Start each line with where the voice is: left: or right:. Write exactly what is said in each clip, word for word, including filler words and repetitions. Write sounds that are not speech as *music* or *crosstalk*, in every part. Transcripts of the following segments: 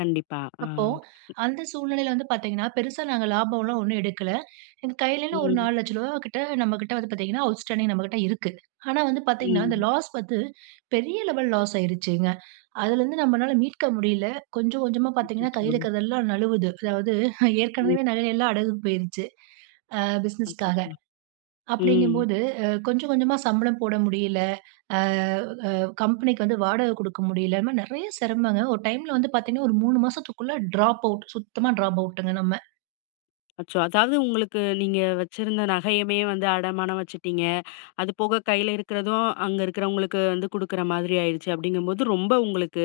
left: கண்டிப்பா ஆ.
right: அப்போ அந்த சூழ்நிலையில வந்து பாத்தீங்கன்னா, பெருசா நாங்க லாபம் எல்லாம் ஒண்ணும் எடுக்கல. எங்க கையில என்ன ஒரு
left: ம்.
right: நாலு லட்சம் ரூபா கிட்ட நம்ம கிட்ட வந்து பாத்தீங்கன்னா, அவுட்ஸ்டாண்டிங் நம்மகிட்ட இருக்கு. ஆனா வந்து பாத்தீங்கன்னா, இந்த
left: ம்.
right: லாஸ் வந்து, பெரிய லெவல் லாஸ் ஆயிடுச்சுங்க. அதிலருந்து நம்மளால மீட்க முடியலை. கொஞ்சம் கொஞ்சமா பாத்தீங்கன்னா
left: அச்சச்சோ.
right: கையில இருக்கிறது எல்லாம் நழுவுது. அதாவது ஹ
left: ம்.
right: ஏற்கனவே நகை எல்லாம் அடகு போயிருச்சு. அ பிஸ்னஸ்க்காக.
left: அச்சச்சோ. ம்.
right: அப்டிங்கும்போது, கொஞ்சம் கொஞ்சமா சம்பளம் போட முடியல. அ ஆ கம்பெனிக்கு வந்து வாடகை குடுக்க முடியலை. இந்த மாரி நிறைய சிரமங்கள், ஒரு டைம்ல வந்து பாத்தீங்கன்னா, ஒரு மூணு மாசத்துக்குள்ள டிராப் அவுட் சுத்தமா டிராப் அவுட்டுங்க நம்ம.
left: அச்சோ, அதாவது உங்களுக்கு, நீங்க வச்சிருந்த நகையுமே வந்து அடமானம் வச்சுட்டீங்க. அது போக கையில இருக்கிறதும் அங்க இருக்கிறவங்களுக்கு வந்து குடுக்குற மாதிரி ஆயிடுச்சு. அப்படிங்கும்போது. ரொம்ப உங்களுக்கு,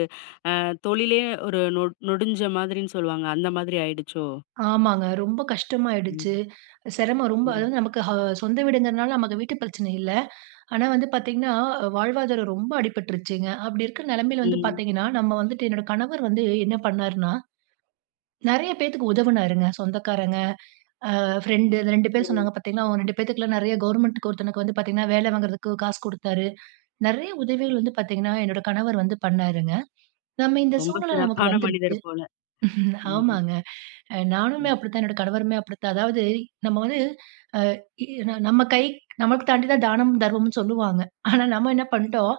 left: அ தொழிலே ஒரு நொ நொடுஞ்ச மாதிரின்னு சொல்லுவாங்க. அந்த மாதிரி ஆயிடுச்சோ?
right: ஆமாங்க ரொம்ப கஷ்டமா ஆயிடுச்சு.
left: ம்.
right: சிரமம் ரொம்ப,
left: ம்.
right: அதாவது நமக்கு ஹா சொந்த வீடுங்குறதுனால நமக்கு வீட்டு பிரச்சனை இல்ல. ஆனா வந்து பாத்தீங்கன்னா, வாழ்வாதாரம் ரொம்ப அடிபட்ருச்சுங்க. அப்டி இருக்கிற நிலைமையில வந்து
left: ம்.
right: பாத்தீங்கன்னா, நம்ம வந்துட்டு, என்னோட கணவர் வந்து என்ன பண்ணார்ன்னா, நெறைய பேத்துக்கு உதவுனாருங்க. சொந்தக்காரங்க, ஆ ஃபிரெண்ட்டு, அந்த ரெண்டு
left: ஓ.
right: பேர் சொன்னாங்க பாத்தீங்களா அவுங்க ரெண்டு பேத்துக்கெல்லாம் நெறைய கவர்ன்மென்ட்க்கு ஒருத்தனுக்கு வந்து பாத்தீங்கன்னா, வேல வாங்குறதுக்கு காசு குடுத்தாரு. நெறைய உதவிகள் வந்து பாத்தீங்கன்னா, என்னோட கணவர் வந்து பண்ணாருங்க. நம்ம இந்த
left: ரொம்ப
right: சூழ்நிலை நமக்கு
left: சிறப்பான
right: வந்துருச்சு.
left: மனிதர் போல.
right: *chuckles*
left: ம்.
right: ஆமாங்க. அ நானுமே
left: ம்.
right: அப்படி தான். என்னோட கணவருமே அப்படித்தான். அதாவது நம்ம வந்து அ இ ந நம்ம கை, நமக்கு தாண்டி தான் தானமும், தர்மமும்ன்னு சொல்லுவாங்க. ஆனா, நம்ம என்ன பண்ட்டோம்.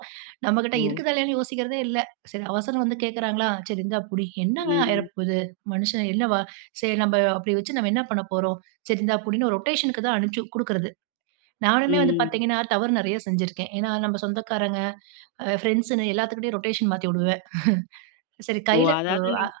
right: நம்மகிட்ட
left: ஓ.
right: இருக்குதா இல்லையான்னு யோசிக்கிறதே இல்ல. சரி அவசரம் வந்து கேக்கிறாங்ர்களா? 'சரி இந்தா புடி." என்னாங்க ஆயிர
left: ம்.
right: போது? மனுஷன் என்ன வா சரி நம்ப அப்டி வச்சு நம்ம என்னா பண்ணப்போறோம்? சரி இந்தா புடின்னு ரொட்டேஷன்க்கு தான் அனுப்ச்சு குடுக்கிறது. நானுமே வந்து
left: ம்.
right: பாத்தீங்கன்னா, தவறு நெறையா செஞ்சிருக்கேன். ஏன்னா, நம்ம சொந்தக்காரங்க, அ ஃபிரெண்ட்ஸ்ஸுன்னு எல்லாத்துகிட்டயும் ரொட்டேஷன் மாத்தி விடுவேன். *chuckles* சரி
left: ஓ
right: கையில உ
left: அதாவது
right: ஆ.
left: நீங்